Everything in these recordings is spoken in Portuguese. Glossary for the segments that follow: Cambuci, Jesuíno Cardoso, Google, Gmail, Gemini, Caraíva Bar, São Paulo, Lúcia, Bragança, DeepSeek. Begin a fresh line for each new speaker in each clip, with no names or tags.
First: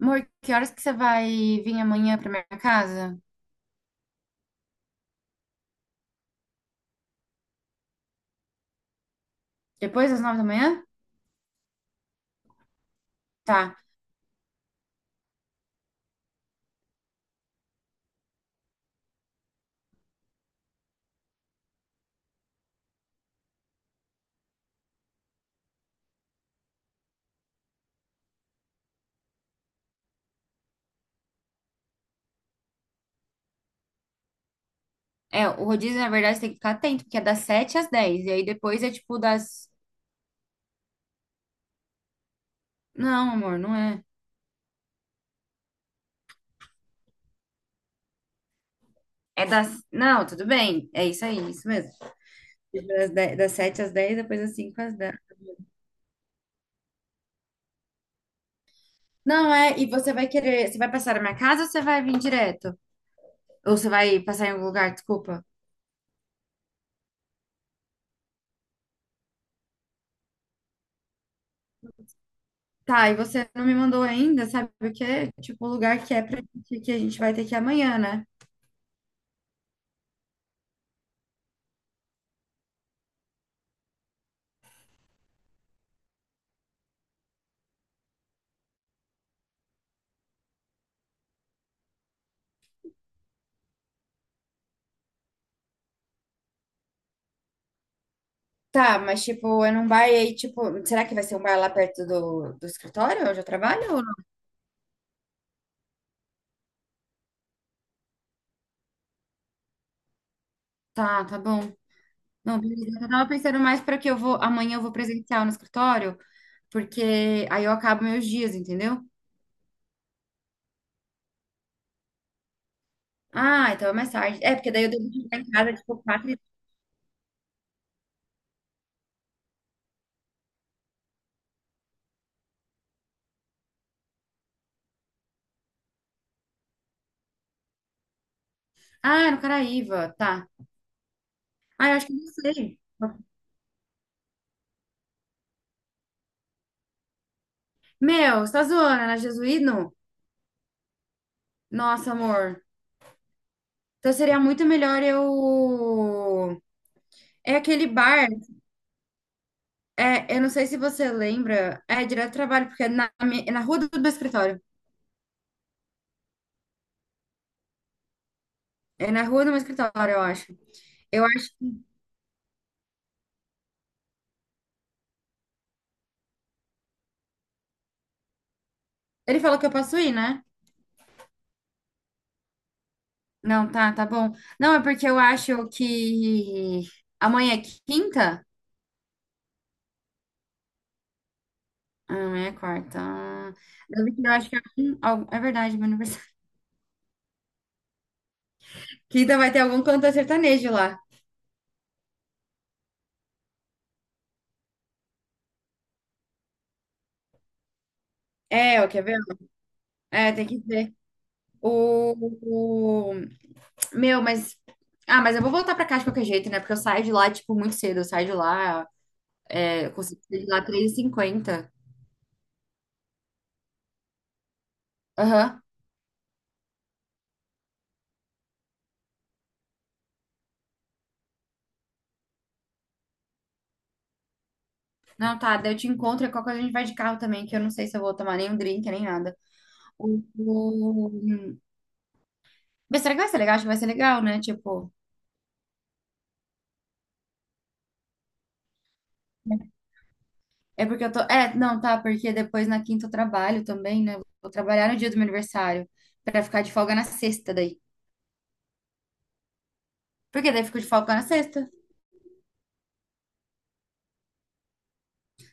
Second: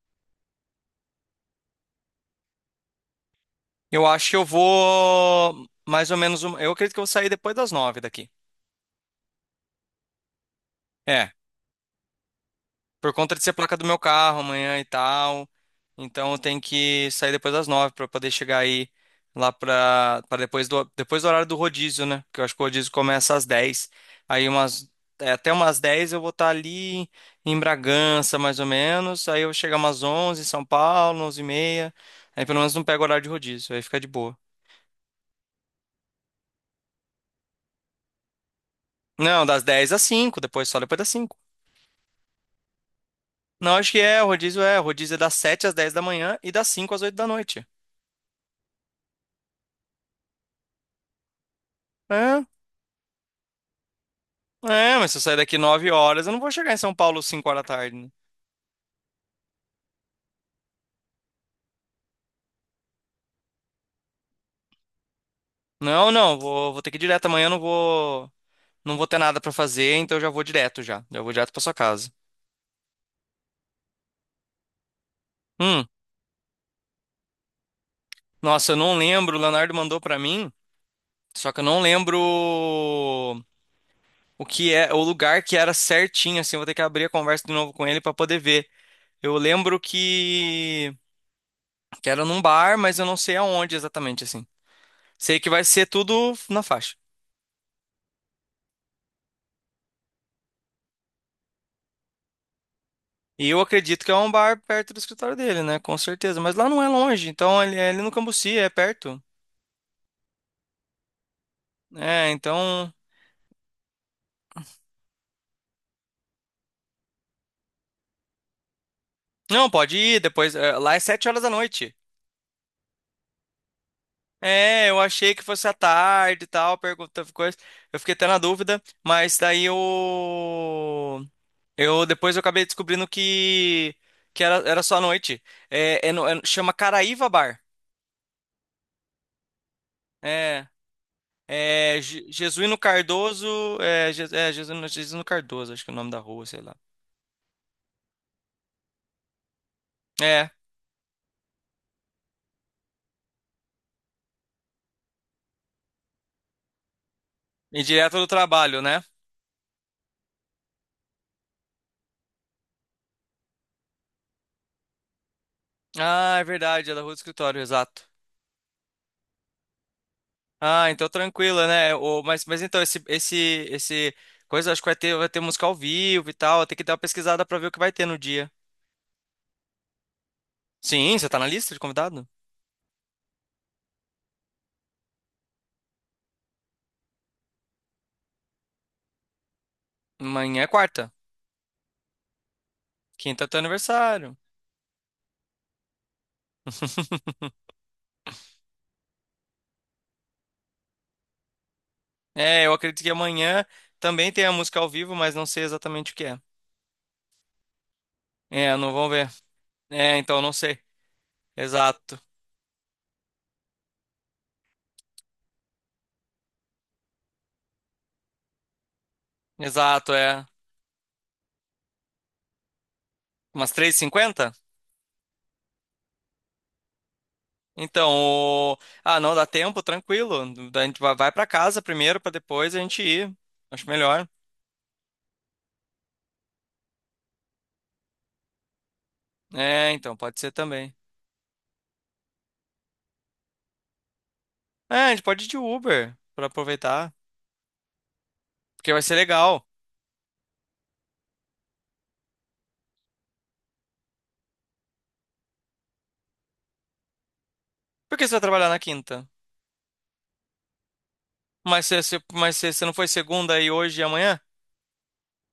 Amor, que horas que você vai vir amanhã pra minha casa?
Eu acho que eu vou mais ou menos. Eu acredito que eu vou sair depois das 9 daqui.
Depois das 9 da manhã?
É, por conta de ser placa
Tá.
do meu carro amanhã e tal. Então eu tenho que sair depois das 9 para poder chegar aí lá para depois do horário do rodízio, né? Porque eu acho que o rodízio começa às 10. Aí até umas 10 eu vou estar ali em Bragança mais ou menos. Aí eu vou chegar umas 11 em São Paulo, 11:30. Aí pelo menos não pego o horário de rodízio. Aí fica de boa.
É, o rodízio, na verdade, você tem que ficar atento, porque é das 7 às 10. E aí depois é tipo
Não, das
das.
10 às 5. Depois só depois das 5.
Não, amor, não
Não, acho que
é.
é, o rodízio é. O rodízio é das 7 às 10 da manhã e das 5 às 8 da noite.
É das. Não, tudo bem. É isso aí, isso mesmo.
É,
Tipo, das sete às dez, depois das cinco às
é, mas
dez.
se eu sair daqui 9h, eu não vou chegar em São Paulo 5h da tarde, né?
Não, é. E você vai querer. Você vai passar na minha casa ou você vai vir direto? Ou você vai passar em algum lugar, desculpa.
Não, não, vou ter que ir direto amanhã, eu não vou ter nada pra fazer, então eu já vou direto já. Já vou direto pra sua casa.
Tá, e você não me mandou ainda, sabe? Porque, tipo, o
Hum,
lugar que é pra gente, que a gente vai ter que ir amanhã, né?
Nossa, eu não lembro, o Leonardo mandou pra mim, só que eu não lembro o lugar que era certinho, assim, eu vou ter que abrir a conversa de novo com ele pra poder ver. Eu lembro que era num bar, mas eu não sei aonde exatamente, assim. Sei que vai ser tudo na faixa.
Tá, mas tipo, é num bar aí, tipo, será que vai ser um bar lá perto do escritório onde eu
E eu
trabalho? Ou
acredito que é
não?
um bar perto do escritório dele, né? Com certeza. Mas lá não é longe, então ele é ali no Cambuci, é perto.
Tá, tá bom.
É,
Não,
então.
beleza. Eu tava pensando mais para que eu vou, amanhã eu vou presencial no escritório, porque aí eu acabo meus dias, entendeu?
Não, pode ir depois. Lá é 7h da noite.
Ah, então é mais tarde. É, porque daí
É,
eu
eu
devo
achei
chegar
que
em
fosse à
casa, tipo, quatro.
tarde e tal, pergunta coisa. Eu fiquei até na dúvida, mas daí eu. Depois eu acabei descobrindo que. Que era só à noite. É, chama Caraíva Bar.
Ah, no Caraíva, tá.
É,
Ah, eu
É,
acho que eu não
Jesuíno
sei.
Cardoso, Jesuíno Cardoso, acho que é o nome da rua, sei lá.
Meu, você tá zoando, é na Jesuíno?
É,
Nossa, amor. Então seria muito melhor eu. É
e
aquele
direto do
bar.
trabalho, né?
É, eu não sei se você lembra, é direto do trabalho, porque é na rua do meu escritório.
Ah, é verdade, é da rua do escritório, exato.
É na rua do meu escritório, eu acho.
Ah, então
Eu acho.
tranquila, né? O, mas então, esse coisa, acho que vai ter música ao vivo e tal, tem que dar uma pesquisada pra ver o que vai ter no dia.
Ele falou que eu posso ir, né?
Sim, você tá na lista de convidado?
Não, tá, tá bom. Não, é porque eu acho que amanhã é quinta?
Amanhã é quarta,
Ah, amanhã é quarta.
quinta é
Ah,
teu
deve que Eu
aniversário.
acho que é, um- al- é verdade, meu aniversário. Quinta vai ter algum canto sertanejo lá.
É, eu acredito que amanhã também tem a música ao vivo, mas não sei exatamente o que é. É,
É, ó,
não
quer
vão
ver?
ver. É,
É,
então
tem
não
que
sei.
ver. O,
Exato,
o- Meu, mas. Ah, mas eu vou voltar pra cá de qualquer jeito, né? Porque eu saio de lá, tipo, muito cedo. Eu saio de lá. É, eu
exato,
consigo sair
é.
de lá 3:50.
Umas 3:50.
Aham.
Então, o- ah, não, dá tempo, tranquilo. A gente vai pra casa primeiro, pra depois a gente ir. Acho melhor.
Não, tá, daí eu te encontro e qualquer coisa a gente vai de carro também, que eu não sei se eu vou tomar nenhum drink, nem nada.
É, então,
O...
pode ser também.
o- Mas será que vai ser legal? Acho que vai ser legal, né? Tipo,
É, a gente pode ir de Uber, pra aproveitar, porque vai ser legal.
é porque eu tô. É, não, tá, porque depois na quinta eu trabalho também, né? Vou trabalhar no dia do meu aniversário, pra ficar de folga na sexta daí.
Por que você vai trabalhar na quinta?
Porque daí eu fico de folga na sexta.
Mas se não foi segunda e hoje e amanhã?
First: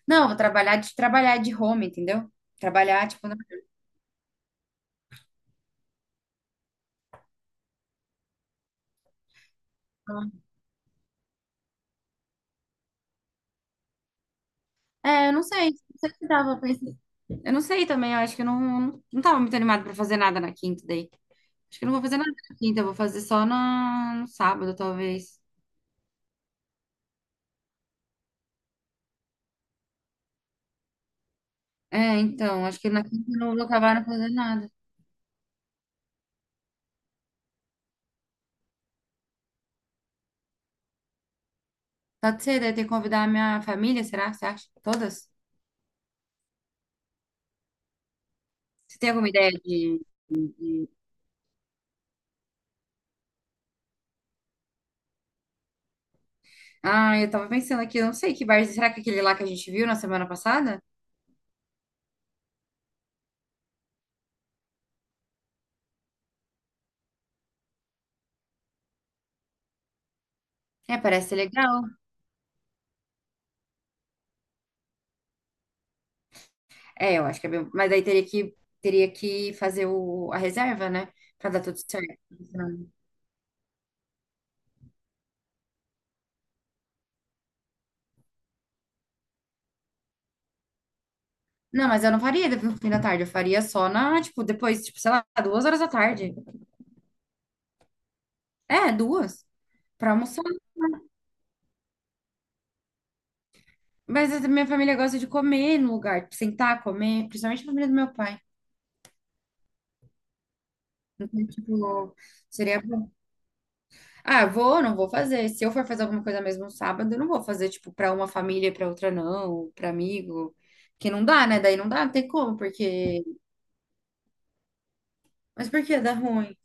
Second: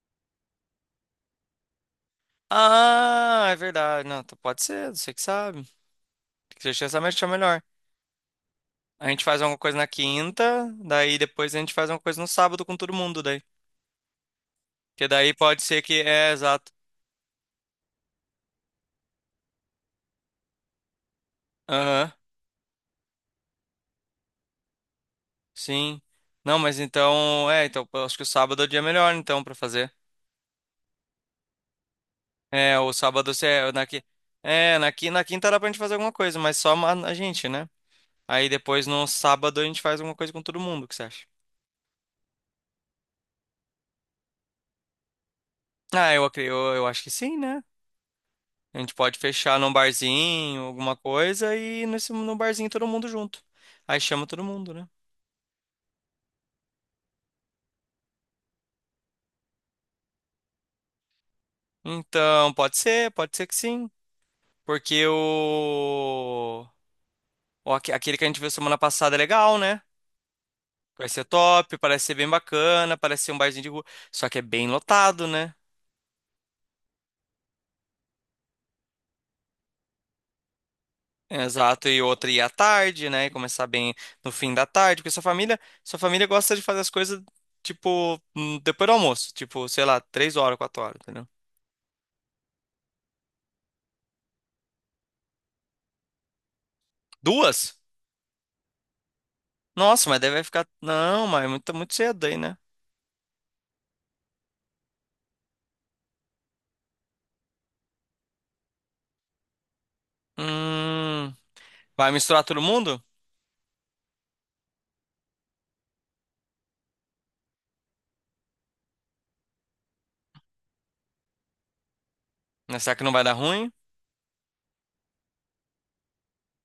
Não, eu vou trabalhar de home, entendeu? Trabalhar, tipo, na...
Ah, é verdade. Não, então pode ser, você que sabe. Você já sabe achar melhor. A gente faz alguma coisa na quinta, daí depois a gente faz alguma coisa no sábado com todo mundo, daí. Porque
É,
daí
eu não
pode
sei.
ser
Não
que.
sei se
É,
dava pra
exato.
pensar. Eu não sei também, eu acho que eu não, não tava muito animada pra fazer nada na quinta daí. Acho que eu não vou
Aham,
fazer nada na quinta, eu vou fazer só no sábado, talvez.
sim. Não, mas então. É, então eu acho que o sábado é o dia melhor, então, pra fazer.
É, então,
É,
acho que
o
na quinta
sábado
eu
você.
não vou
É, Na,
acabar
qui-
não fazendo nada.
é, na, qui- na quinta dá pra gente fazer alguma coisa, mas só a gente, né? Aí depois no sábado a gente faz alguma coisa com todo mundo, o que você acha?
Pode ser, daí ter que convidar a minha família, será? Você acha? Todas?
Ah, eu acho que sim, né? A gente
Você tem
pode
alguma ideia
fechar num
de...
barzinho,
de-
alguma coisa, e no barzinho todo mundo junto. Aí chama todo mundo, né?
Ah, eu tava pensando aqui, eu não sei que bar, será que é aquele lá que a gente viu na semana passada?
Então, pode ser que sim. Porque o. Ó, aquele que a gente viu semana passada é legal, né?
É,
Vai ser
parece ser
top,
legal.
parece ser bem bacana, parece ser um barzinho de rua. Só que é bem lotado, né?
É, eu acho que é bem... Mas daí teria que fazer a reserva, né? Pra dar tudo
Exato, e
certo.
outra ir à tarde, né? E começar bem no fim da tarde, porque sua família gosta de fazer as coisas, tipo, depois do almoço, tipo, sei lá, 3h, 4h, entendeu?
Não, mas eu não faria depois do fim da tarde. Eu faria só na, tipo, depois, tipo, sei lá, 2 horas da tarde.
Duas?
É, duas.
Nossa,
Pra
mas deve
almoçar.
ficar. Não, mas é muito, muito cedo aí, né?
Mas a minha família gosta de comer no lugar, tipo, sentar, comer, principalmente a família do meu pai.
Hum.
Então,
Vai
tipo,
misturar todo
seria
mundo?
bom. Ah, não vou fazer. Se eu for fazer alguma coisa mesmo no sábado, eu não vou fazer, tipo, pra uma família e pra outra não, pra amigo. Que não dá, né? Daí não dá, não tem como,
Né, será que não vai
porque.
dar ruim?
Mas por que dá ruim?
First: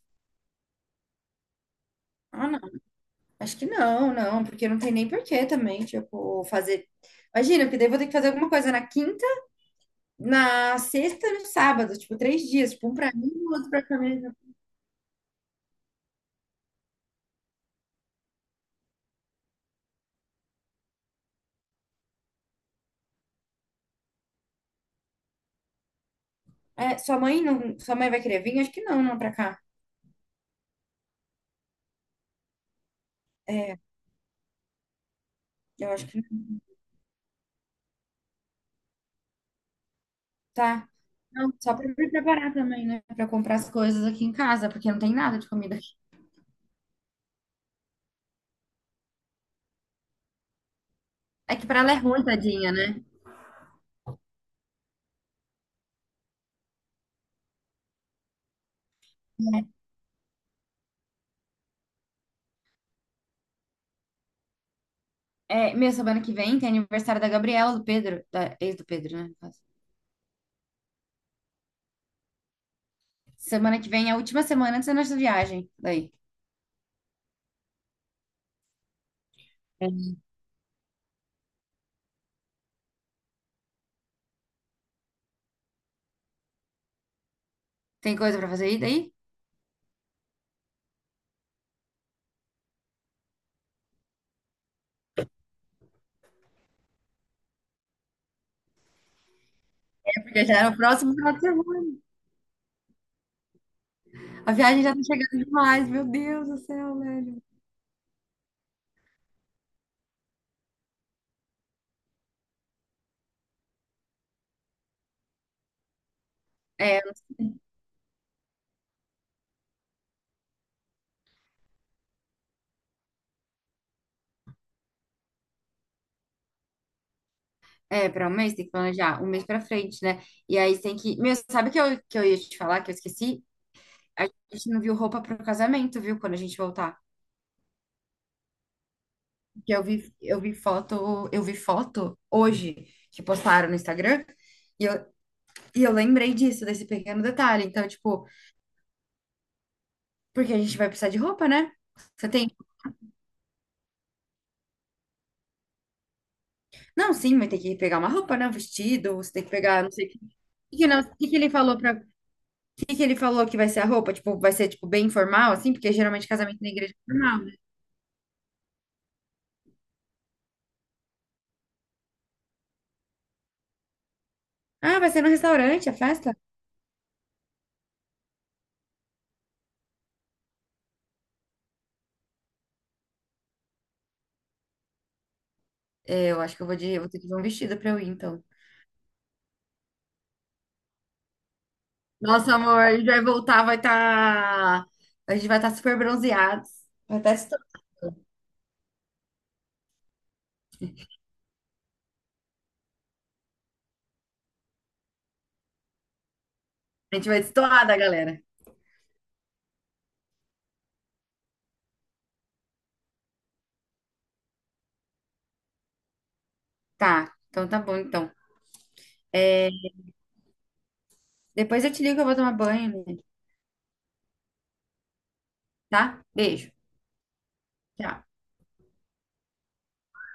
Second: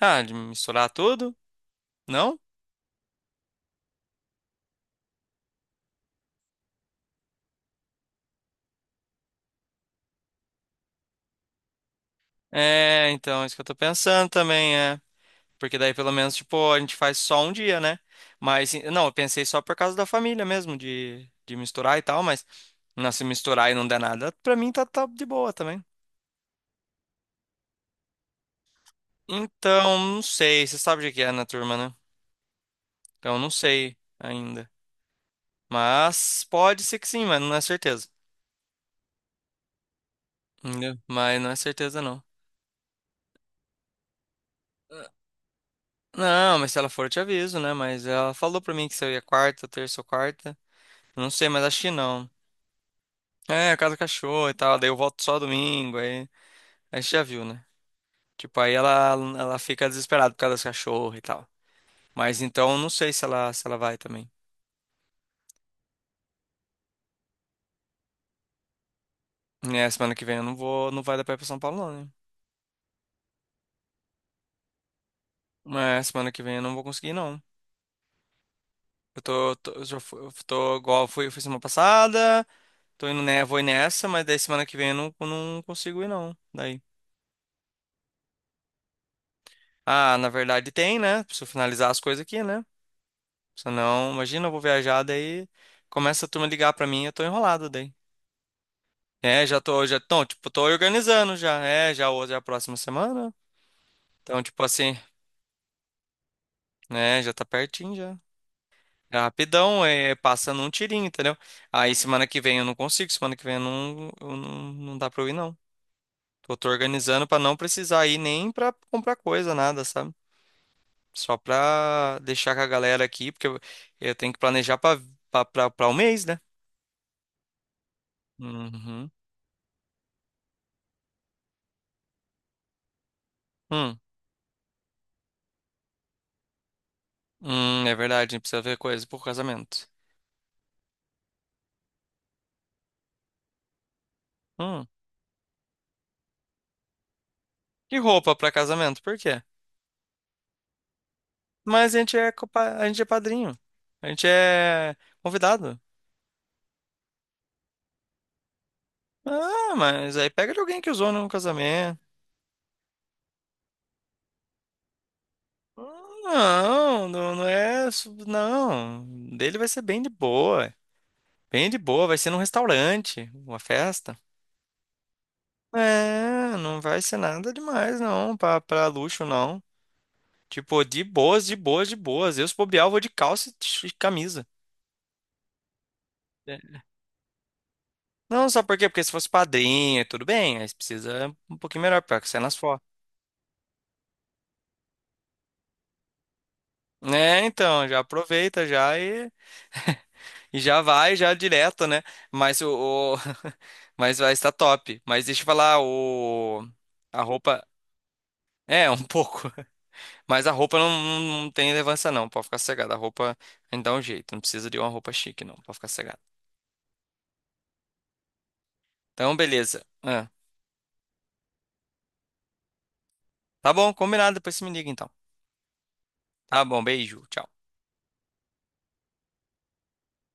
Ah, de misturar tudo? Não?
Ah, não. Acho que não, não, porque não tem nem porquê também, tipo, fazer. Imagina, porque daí eu vou ter que fazer alguma coisa na quinta, na sexta e no sábado, tipo, três dias, tipo, um
É,
pra mim
então, é
e o
isso que eu
outro
tô
pra
pensando
família.
também, é. Porque daí pelo menos, tipo, a gente faz só um dia, né? Mas, não, eu pensei só por causa da família mesmo, de misturar e tal, mas não, se misturar e não der nada, pra mim tá, tá de boa também.
É, sua mãe não, sua mãe vai querer vir? Acho que não, não pra cá.
Então, não sei, você sabe o que é na turma, né? Então, não
É,
sei ainda.
eu acho que
Mas
não.
pode ser que sim, mas não é certeza.
Tá.
Entendeu? Mas não
Não,
é
só pra me
certeza, não.
preparar também, né? Pra comprar as coisas aqui em casa, porque não tem nada de comida aqui.
Não, mas se ela for, eu te aviso, né? Mas ela falou pra mim que se eu ia quarta, terça ou quarta. Eu não sei,
É
mas
que pra
acho que
ela é ruim,
não.
tadinha, né?
É, casa do cachorro e tal. Daí eu volto só domingo. Aí a gente já viu, né? Tipo, aí ela fica desesperada por causa dos cachorros e tal. Mas então não sei se ela vai também.
É, meu, semana que vem tem aniversário da Gabriela, do Pedro, da ex do Pedro, né? No caso.
É, semana que vem eu não vou, não vai dar pra ir pra São Paulo, não, né?
Semana que vem é a última semana antes da nossa viagem,
Mas
daí.
semana que vem eu não vou conseguir, não. Eu tô igual eu fui semana passada, tô indo, né, vou ir nessa, mas daí semana que vem eu não consigo ir, não. Daí.
Tem coisa pra fazer aí daí?
Ah, na verdade tem, né? Preciso finalizar as coisas aqui, né? Senão, imagina, eu vou viajar, daí começa a turma ligar pra mim, eu tô enrolado daí. É, já tô, já,
É,
então,
porque
tipo,
já
tô
era o próximo final
organizando
de
já, é,
semana.
já hoje é a próxima semana, então,
A
tipo
viagem já
assim,
tá chegando demais, meu Deus do céu,
né, já
velho.
tá pertinho já, é rapidão, é, passando um tirinho, entendeu? Aí semana que vem eu não consigo, semana que vem eu não, não dá pra eu ir não. Eu tô organizando pra não precisar ir nem pra comprar coisa, nada, sabe? Só pra deixar com a galera aqui, porque eu tenho que planejar pra um mês, né?
É, pra um mês tem que
Uhum.
planejar, um mês pra frente, né? E aí tem que. Meu, sabe que eu ia te falar, que eu esqueci?
Hum,
A gente não viu roupa pro casamento, viu? Quando a gente voltar.
é verdade, a gente precisa ver coisa pro
Porque eu
casamento.
vi, eu vi foto, eu vi foto hoje que postaram no Instagram e
Hum.
eu, e eu lembrei disso, desse pequeno detalhe. Então,
E
tipo,
roupa pra casamento, por quê?
porque a gente vai precisar de roupa, né?
Mas a gente
Você
é,
tem.
copa- a gente é padrinho. A gente é convidado.
Não, sim, mas tem que pegar uma roupa, né? Um vestido, você tem que
Ah,
pegar, não sei o
mas
que.
aí pega de
E
alguém
que
que
não,
usou num
e que ele falou para,
casamento.
Que que ele falou que vai ser a roupa? Tipo, vai ser tipo bem formal assim, porque geralmente casamento na igreja é
Não, não,
formal,
não
né?
é. Não. Dele vai ser bem de boa. Bem de boa. Vai ser num restaurante, uma festa.
Ah, vai ser no restaurante a festa?
É, não vai ser nada demais, não. Pra luxo, não. Tipo, de boas, de boas, de boas. Eu, se bobear, eu vou de calça e e camisa.
É, eu acho que
É.
eu vou ter que ver um vestido pra eu ir então.
Não, sabe por quê? Porque se fosse padrinho, tudo bem. Aí precisa um pouquinho melhor, porque sai
Nossa,
nas
amor,
fotos.
a gente vai voltar, a gente vai estar super bronzeados, vai estar
É,
estourado.
então, já aproveita já e já vai já direto, né? Mas mas vai estar top. Mas deixa eu falar, o
A
a
gente vai
roupa
estourada, galera.
é um pouco, mas a roupa não, não, tem relevância não, pode ficar cegada. A roupa ainda dá um jeito, não precisa de uma roupa chique não, pode ficar cegada.
Tá, então tá bom então.
Então,
É,
beleza. Ah,
depois eu te ligo que eu vou tomar banho, né?
tá bom, combinado, depois você me liga então.
Tá?
Tá
Beijo.
bom, beijo, tchau.
Tchau.